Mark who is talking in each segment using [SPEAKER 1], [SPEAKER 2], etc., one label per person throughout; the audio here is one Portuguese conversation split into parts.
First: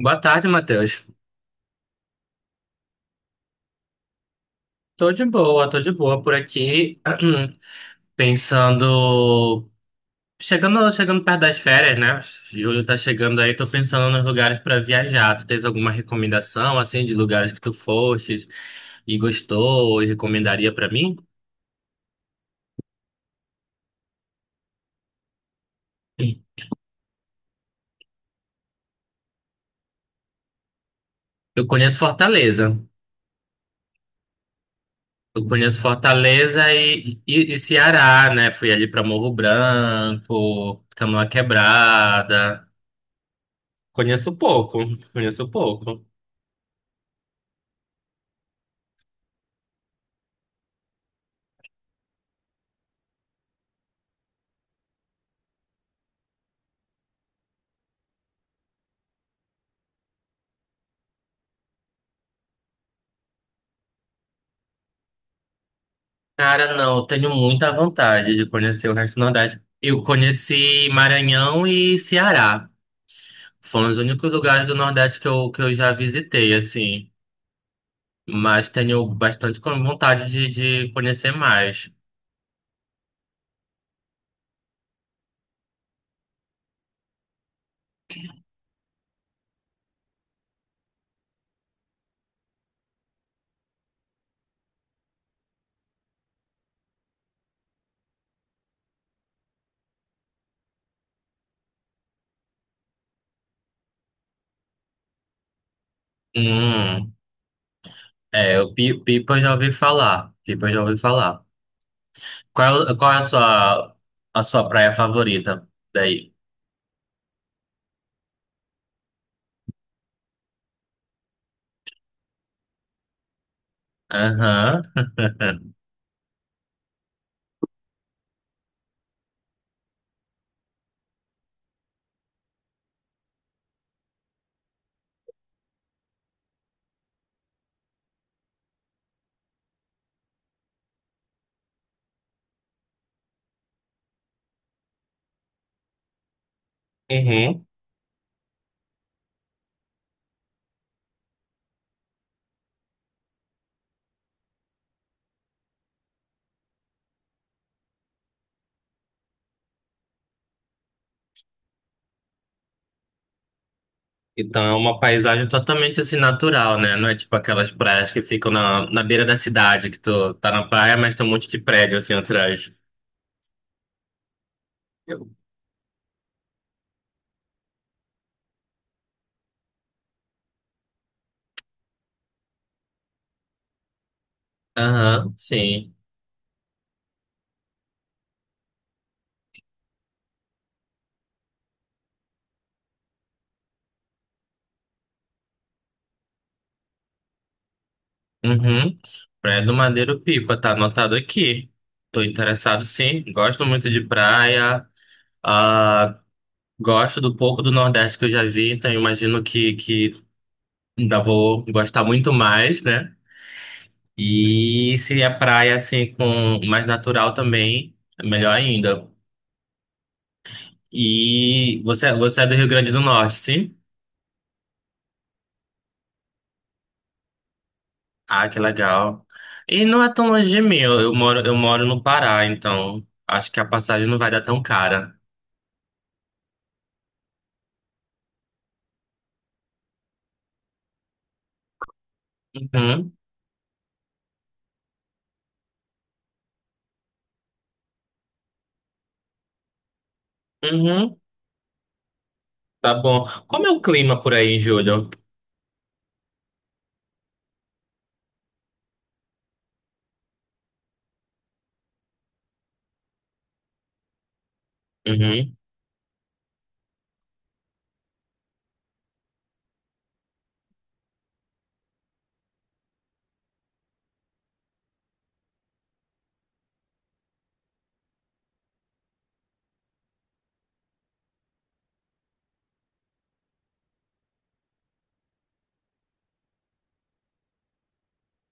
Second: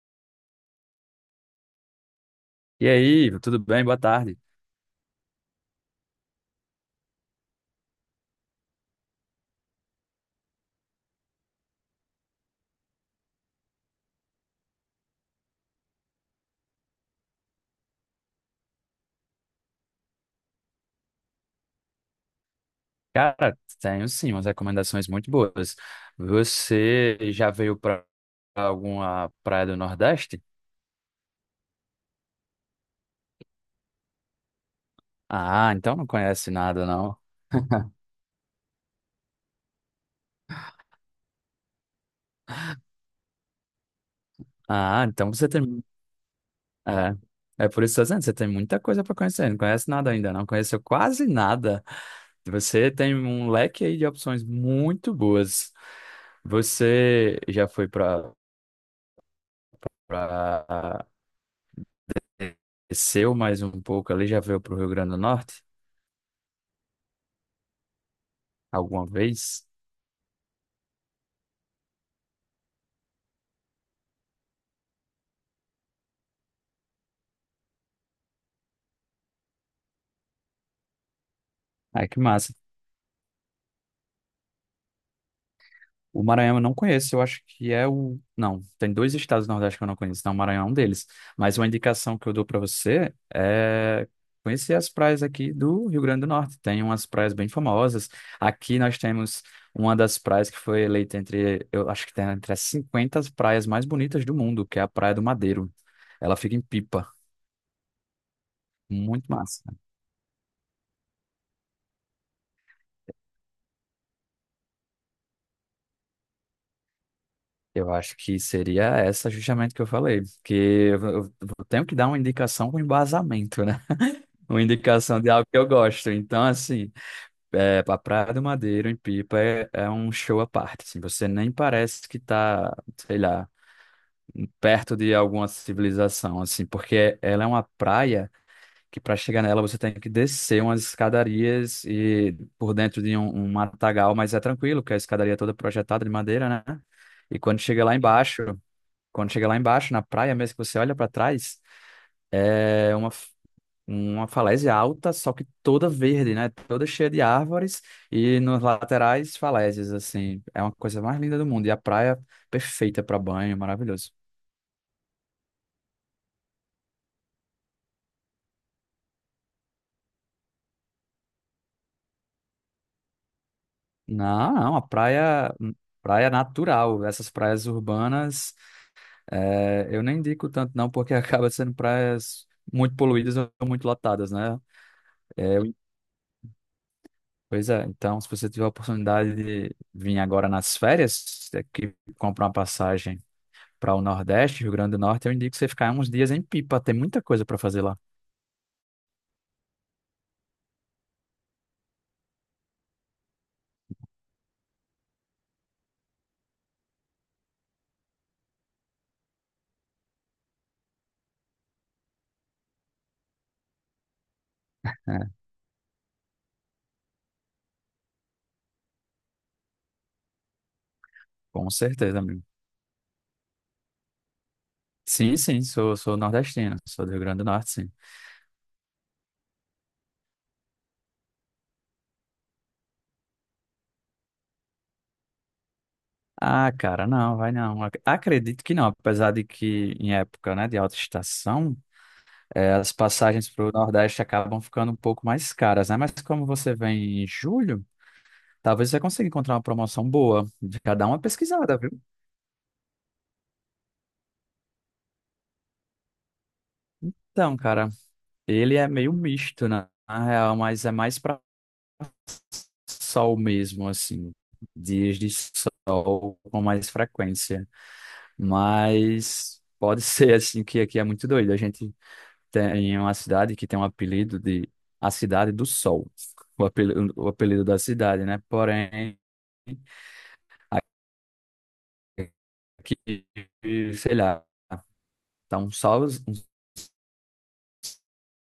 [SPEAKER 1] Boa tarde, Matheus.
[SPEAKER 2] E aí, tudo bem? Boa tarde.
[SPEAKER 1] Tô de boa por aqui, pensando, chegando perto das férias, né? Julho tá chegando aí, tô pensando nos lugares pra viajar. Tu tens alguma recomendação assim de lugares que tu fostes e gostou e recomendaria pra mim?
[SPEAKER 2] Cara, tenho sim umas recomendações muito boas. Você já veio para alguma praia do Nordeste?
[SPEAKER 1] Eu conheço Fortaleza. Eu
[SPEAKER 2] Ah,
[SPEAKER 1] conheço
[SPEAKER 2] então não conhece
[SPEAKER 1] Fortaleza
[SPEAKER 2] nada, não.
[SPEAKER 1] e Ceará, né? Fui ali pra Morro Branco, Canoa Quebrada. Conheço pouco,
[SPEAKER 2] Ah, então você
[SPEAKER 1] conheço
[SPEAKER 2] tem.
[SPEAKER 1] pouco.
[SPEAKER 2] É, é por isso que eu tô dizendo, você tem muita coisa para conhecer. Não conhece nada ainda, não conheceu quase nada. Você tem um leque aí de opções muito boas. Você já foi para desceu mais um pouco ali, já veio para o Rio Grande do Norte?
[SPEAKER 1] Cara, não, eu tenho muita vontade de conhecer o
[SPEAKER 2] Alguma
[SPEAKER 1] resto do Nordeste.
[SPEAKER 2] vez?
[SPEAKER 1] Eu conheci Maranhão e Ceará. Foram os únicos lugares do Nordeste que eu já visitei, assim. Mas tenho bastante vontade de conhecer mais.
[SPEAKER 2] Ai, que massa. O Maranhão eu não conheço, eu acho que é o. Não, tem dois estados do Nordeste que eu não conheço, então o Maranhão é um deles. Mas uma indicação que eu dou para você é conhecer as praias aqui do Rio Grande do Norte. Tem umas praias bem famosas. Aqui nós temos uma das praias que foi eleita entre, eu acho que tem entre as 50 praias mais bonitas do mundo, que é a Praia do Madeiro. Ela fica em Pipa.
[SPEAKER 1] Hum, é, o
[SPEAKER 2] Muito
[SPEAKER 1] Pipa eu já ouvi
[SPEAKER 2] massa.
[SPEAKER 1] falar. Pipa eu já ouvi falar. Qual, qual é a sua praia favorita daí?
[SPEAKER 2] Eu acho que seria essa justamente que eu falei, que eu tenho que dar uma indicação com embasamento, né? Uma
[SPEAKER 1] Aham.
[SPEAKER 2] indicação de algo que eu gosto. Então, assim, é, a Praia do Madeiro, em Pipa, é, é um show à parte. Assim, você nem parece que tá, sei lá, perto de alguma civilização, assim, porque ela é uma praia que para chegar nela você tem que descer umas escadarias e por dentro de um matagal, mas é tranquilo, porque a escadaria é toda projetada de madeira, né? E
[SPEAKER 1] Uhum.
[SPEAKER 2] quando chega lá embaixo, na praia mesmo, que você olha para trás, é uma falésia alta, só que toda verde, né? Toda cheia de árvores e nos laterais falésias, assim. É uma coisa mais linda do mundo. E a praia perfeita para banho, maravilhoso.
[SPEAKER 1] Então é uma paisagem totalmente assim natural, né? Não é tipo aquelas praias que ficam na beira da cidade, que tu tá na praia, mas tem um monte de prédio assim atrás.
[SPEAKER 2] Não, não, a
[SPEAKER 1] Eu-
[SPEAKER 2] praia, praia natural. Essas praias urbanas, é, eu nem indico tanto não, porque acaba sendo praias muito poluídas ou muito lotadas, né?
[SPEAKER 1] Aham, sim.
[SPEAKER 2] Pois é, então se você tiver a oportunidade de vir agora nas férias, é que comprar uma passagem para o Nordeste, Rio Grande do Norte, eu indico você ficar uns dias em Pipa, tem muita coisa para fazer lá.
[SPEAKER 1] Uhum. Praia do Madeiro Pipa, tá anotado aqui. Tô interessado sim, gosto muito de praia. Ah, gosto do pouco do Nordeste que eu já vi, então eu imagino que ainda vou gostar muito mais, né? E se
[SPEAKER 2] É,
[SPEAKER 1] é praia assim com mais natural também, é melhor ainda.
[SPEAKER 2] com
[SPEAKER 1] E
[SPEAKER 2] certeza,
[SPEAKER 1] você
[SPEAKER 2] amigo.
[SPEAKER 1] é do Rio Grande do Norte, sim?
[SPEAKER 2] Sim, sim, sou, sou nordestino, sou do Rio Grande do Norte, sim.
[SPEAKER 1] Ah, que legal. E não é tão longe de mim, eu moro no Pará, então acho que a passagem não vai dar tão cara.
[SPEAKER 2] Ah, cara, não, vai não. Acredito que não, apesar de que em época, né, de alta estação, as
[SPEAKER 1] Uhum,
[SPEAKER 2] passagens para o Nordeste acabam ficando um pouco mais caras, né? Mas como você vem em julho, talvez você consiga encontrar uma promoção boa. Já dá
[SPEAKER 1] uhum,
[SPEAKER 2] uma pesquisada, viu?
[SPEAKER 1] tá bom. Como é o clima por aí, Júlio?
[SPEAKER 2] Então, cara, ele é meio misto, né? Na real, mas é mais pra sol mesmo, assim. Dias de
[SPEAKER 1] Uhum,
[SPEAKER 2] sol com mais frequência. Mas pode ser, assim, que aqui é muito doido. A gente tem uma cidade que tem um apelido de a Cidade do Sol. O apelido da cidade, né? Porém, aqui, sei lá, tá um sol, um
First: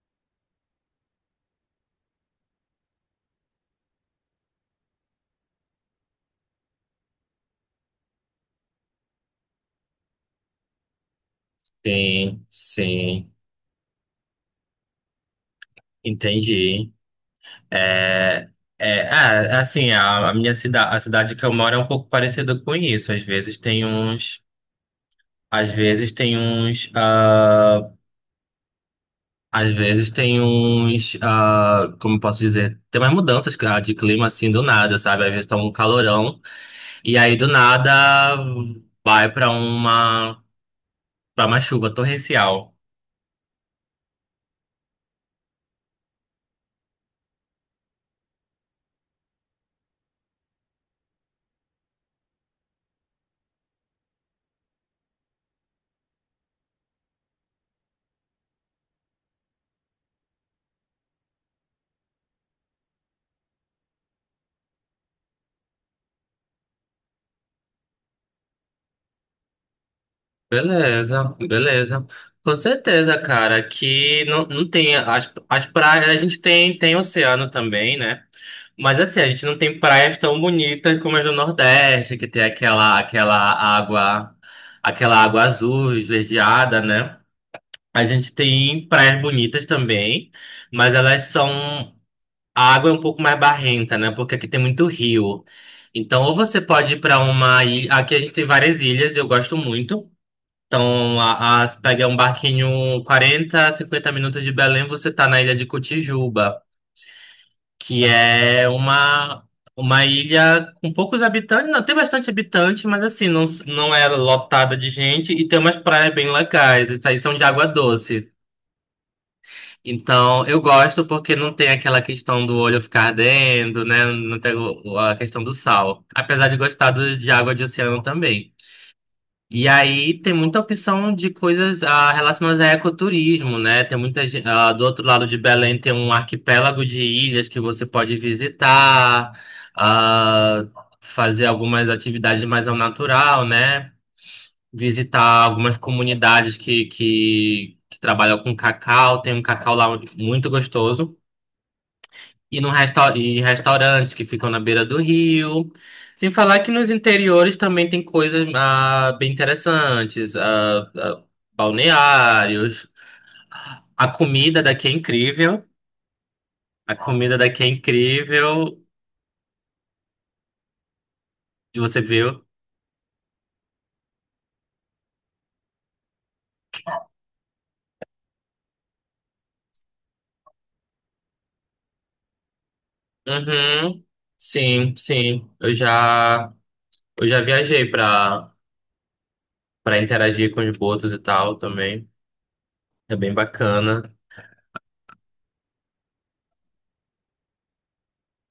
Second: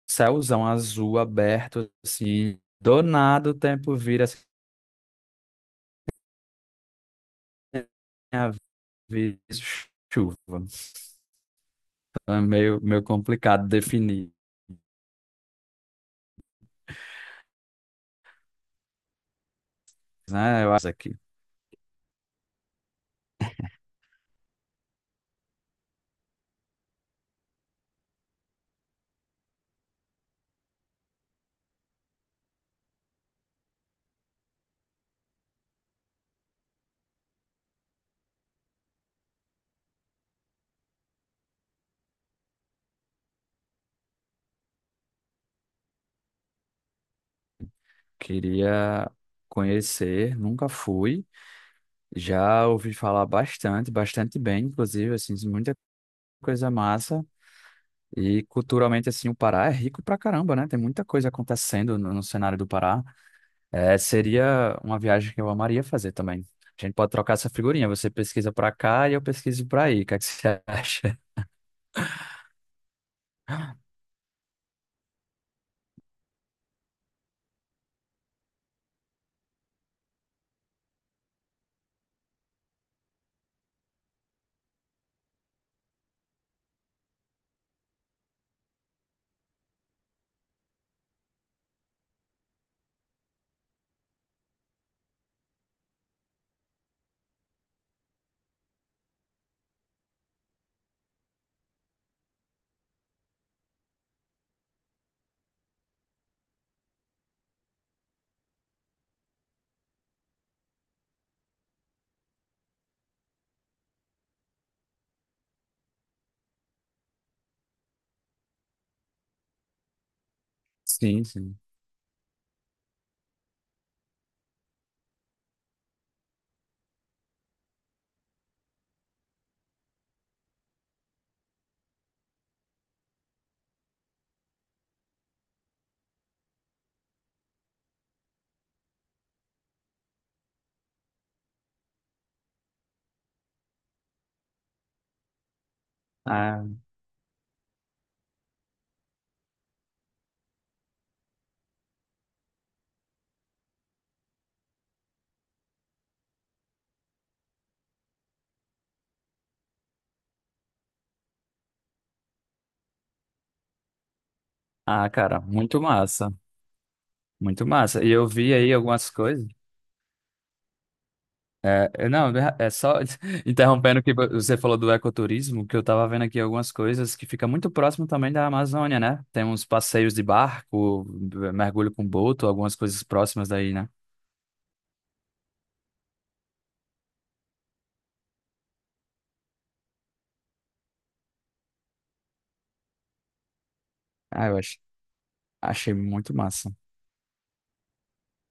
[SPEAKER 2] céuzão azul aberto, assim. Do nada o tempo vira assim vezes chuva. Então é
[SPEAKER 1] sim,
[SPEAKER 2] meio
[SPEAKER 1] sim,
[SPEAKER 2] complicado definir,
[SPEAKER 1] entendi. É, é, assim, a minha
[SPEAKER 2] né? Eu acho
[SPEAKER 1] cidade, a
[SPEAKER 2] que
[SPEAKER 1] cidade que eu moro é um pouco parecida com isso. Às vezes tem uns, às vezes tem uns, Às vezes tem uns, como eu posso dizer, tem umas mudanças de clima assim do nada, sabe? Às vezes tá um calorão e aí do nada vai pra uma para uma chuva torrencial.
[SPEAKER 2] queria conhecer, nunca fui. Já ouvi falar bastante, bastante bem, inclusive, assim, muita coisa massa. E culturalmente, assim, o Pará é rico pra caramba, né? Tem muita coisa acontecendo no cenário do Pará. É, seria uma viagem que eu amaria fazer também. A gente pode trocar essa figurinha. Você pesquisa pra cá e eu pesquiso pra aí. O que é que você acha?
[SPEAKER 1] Beleza, beleza. Com certeza, cara, aqui não, não tem as praias, a gente tem oceano também, né? Mas assim, a gente não tem praias tão bonitas como as do Nordeste, que tem aquela água, aquela água azul esverdeada, né? A gente tem praias bonitas também, mas elas são. A água é um pouco mais barrenta, né? Porque aqui tem muito rio. Então, ou você pode ir para uma ilha. Aqui a gente tem várias ilhas, eu gosto muito. Então, você pega um barquinho 40, 50 minutos de Belém, você tá na ilha de Cotijuba, que é uma ilha com poucos habitantes. Não, tem bastante habitante, mas assim, não, não é lotada de gente e tem umas praias bem legais. Essas aí são de água doce. Então, eu gosto
[SPEAKER 2] Sim,
[SPEAKER 1] porque não
[SPEAKER 2] sim.
[SPEAKER 1] tem aquela questão do olho ficar ardendo, né? Não tem a questão do sal. Apesar de gostar de água de oceano também. E aí tem muita opção de coisas relacionadas a ecoturismo, né? Tem muita, do outro lado de Belém tem um arquipélago de ilhas que você pode visitar, ah, fazer algumas atividades mais ao natural, né? Visitar algumas comunidades
[SPEAKER 2] Ah,
[SPEAKER 1] que trabalham com cacau. Tem um cacau lá muito gostoso. E, no resta e restaurantes que ficam na beira do rio. Sem falar que nos interiores também tem coisas bem interessantes. Balneários. A comida daqui é
[SPEAKER 2] cara,
[SPEAKER 1] incrível.
[SPEAKER 2] muito massa.
[SPEAKER 1] A comida daqui
[SPEAKER 2] Muito
[SPEAKER 1] é
[SPEAKER 2] massa. E eu vi aí
[SPEAKER 1] incrível.
[SPEAKER 2] algumas coisas.
[SPEAKER 1] E você
[SPEAKER 2] Não,
[SPEAKER 1] viu?
[SPEAKER 2] é só interrompendo o que você falou do ecoturismo, que eu tava vendo aqui algumas coisas que fica muito próximo também da Amazônia, né? Tem uns passeios de barco, mergulho com boto, algumas coisas próximas daí, né?
[SPEAKER 1] Uhum. Sim, sim. Eu já viajei para interagir com os botos e tal também. É bem bacana.
[SPEAKER 2] Ah, eu ach- Achei muito massa.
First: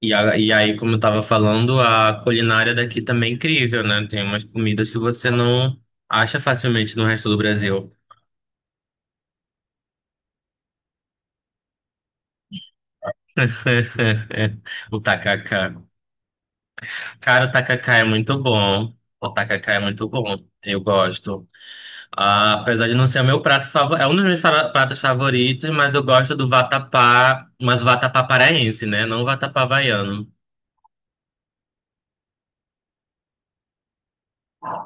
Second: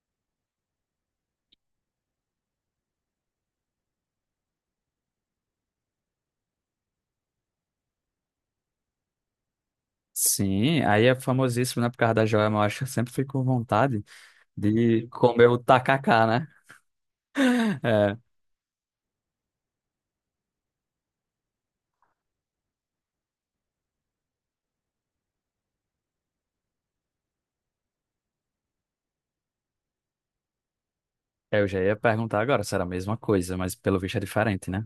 [SPEAKER 1] E, e aí, como eu tava falando, a culinária daqui também é incrível, né? Tem umas comidas que você não acha facilmente no resto do Brasil.
[SPEAKER 2] Sim, aí é famosíssimo, né? Por causa da joia, mas eu acho que eu sempre fico com vontade
[SPEAKER 1] O
[SPEAKER 2] de comer o
[SPEAKER 1] tacacá.
[SPEAKER 2] tacacá, né?
[SPEAKER 1] Cara, o tacacá é muito bom. O tacacá é muito bom. Eu gosto. Ah, apesar de não ser o meu prato favorito, é um dos meus pratos favoritos, mas eu gosto do vatapá, mas o vatapá paraense, né? Não o vatapá baiano.
[SPEAKER 2] É, eu já ia perguntar agora se era a mesma coisa, mas pelo visto é diferente, né?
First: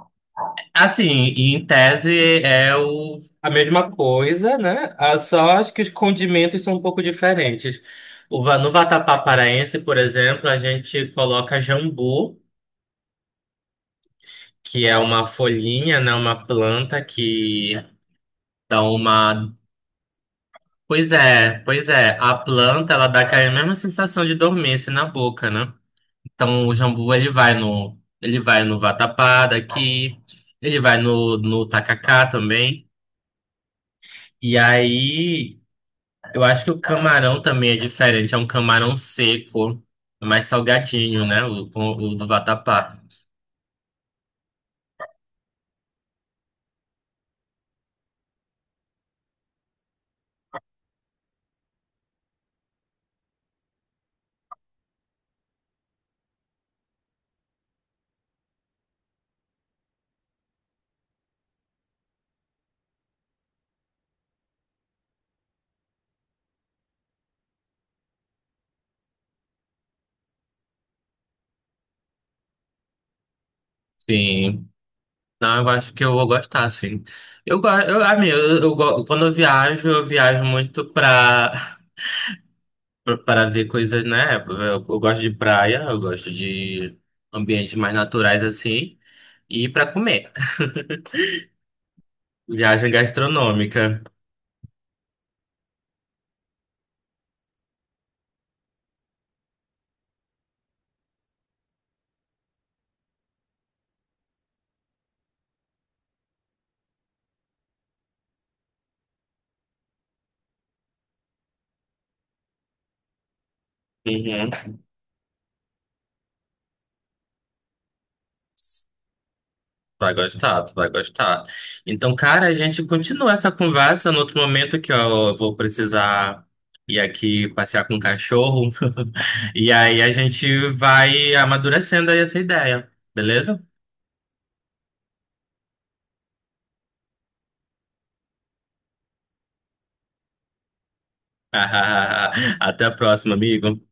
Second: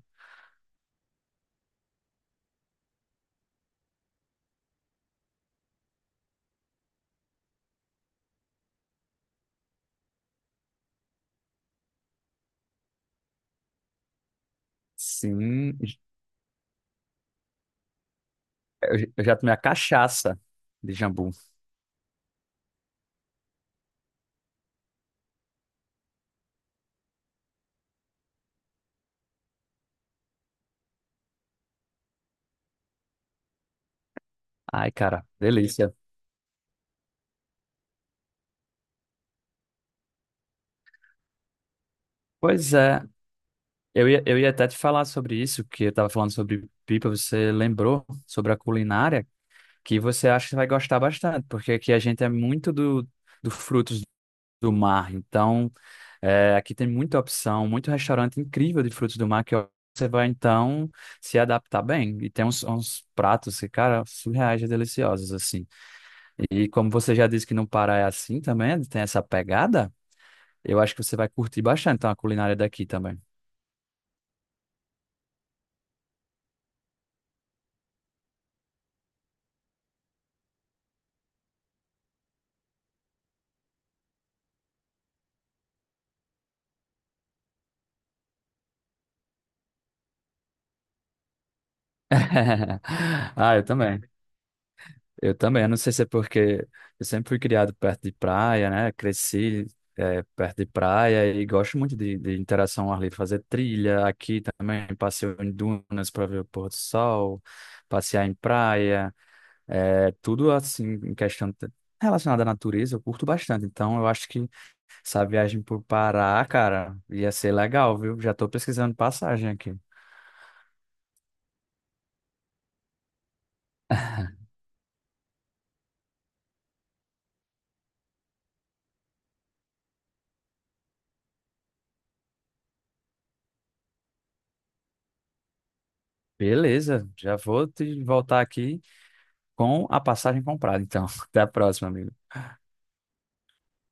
[SPEAKER 1] Assim, e em tese é a mesma coisa, né? Ah, só acho que os condimentos são um pouco diferentes. No vatapá paraense, por exemplo, a gente coloca jambu, que é uma
[SPEAKER 2] Sim,
[SPEAKER 1] folhinha, né? Uma planta que dá
[SPEAKER 2] eu já tomei
[SPEAKER 1] uma.
[SPEAKER 2] a cachaça de
[SPEAKER 1] Pois
[SPEAKER 2] jambu.
[SPEAKER 1] é, pois é. A planta, ela dá aquela mesma sensação de dormência na boca, né? Então o jambu, ele vai no vatapá daqui, ele vai no, no tacacá também. E
[SPEAKER 2] Ai, cara,
[SPEAKER 1] aí,
[SPEAKER 2] delícia.
[SPEAKER 1] eu acho que o camarão também é diferente. É um camarão seco, é mais salgadinho, né? O do
[SPEAKER 2] Pois
[SPEAKER 1] vatapá.
[SPEAKER 2] é, eu ia até te falar sobre isso, que eu tava falando sobre pipa, você lembrou sobre a culinária, que você acha que vai gostar bastante, porque aqui a gente é muito do frutos do mar. Então, é, aqui tem muita opção, muito restaurante incrível de frutos do mar que você vai, então, se adaptar bem. E tem uns pratos que, cara, surreais e deliciosos, assim. E como você já disse que no Pará é assim também, tem essa pegada, eu acho que você vai curtir bastante então, a culinária daqui também.
[SPEAKER 1] Sim. Não, eu acho que eu vou gostar, sim. Eu gosto, eu, amigo, quando eu viajo muito pra, para ver coisas, né? Eu gosto de praia, eu gosto de ambientes mais naturais assim, e pra comer. Viagem
[SPEAKER 2] Ah, eu também.
[SPEAKER 1] gastronômica.
[SPEAKER 2] Eu também. Eu não sei se é porque eu sempre fui criado perto de praia, né? Cresci perto de praia e gosto muito de interação ao ar livre, fazer trilha aqui também, passeio em dunas para ver o pôr do sol, passear em praia, tudo assim, relacionada à natureza, eu curto bastante. Então, eu acho que
[SPEAKER 1] Uhum.
[SPEAKER 2] essa viagem por Pará, cara, ia ser legal, viu? Já estou pesquisando passagem aqui.
[SPEAKER 1] Vai gostar, tu vai gostar. Então, cara, a gente continua essa conversa no outro momento que ó, eu vou precisar ir aqui passear com o cachorro. E aí a gente vai amadurecendo aí essa ideia, beleza?
[SPEAKER 2] Beleza, já vou te voltar aqui com a passagem comprada. Então, até a próxima, amigo.
[SPEAKER 1] Até a próxima, amigo.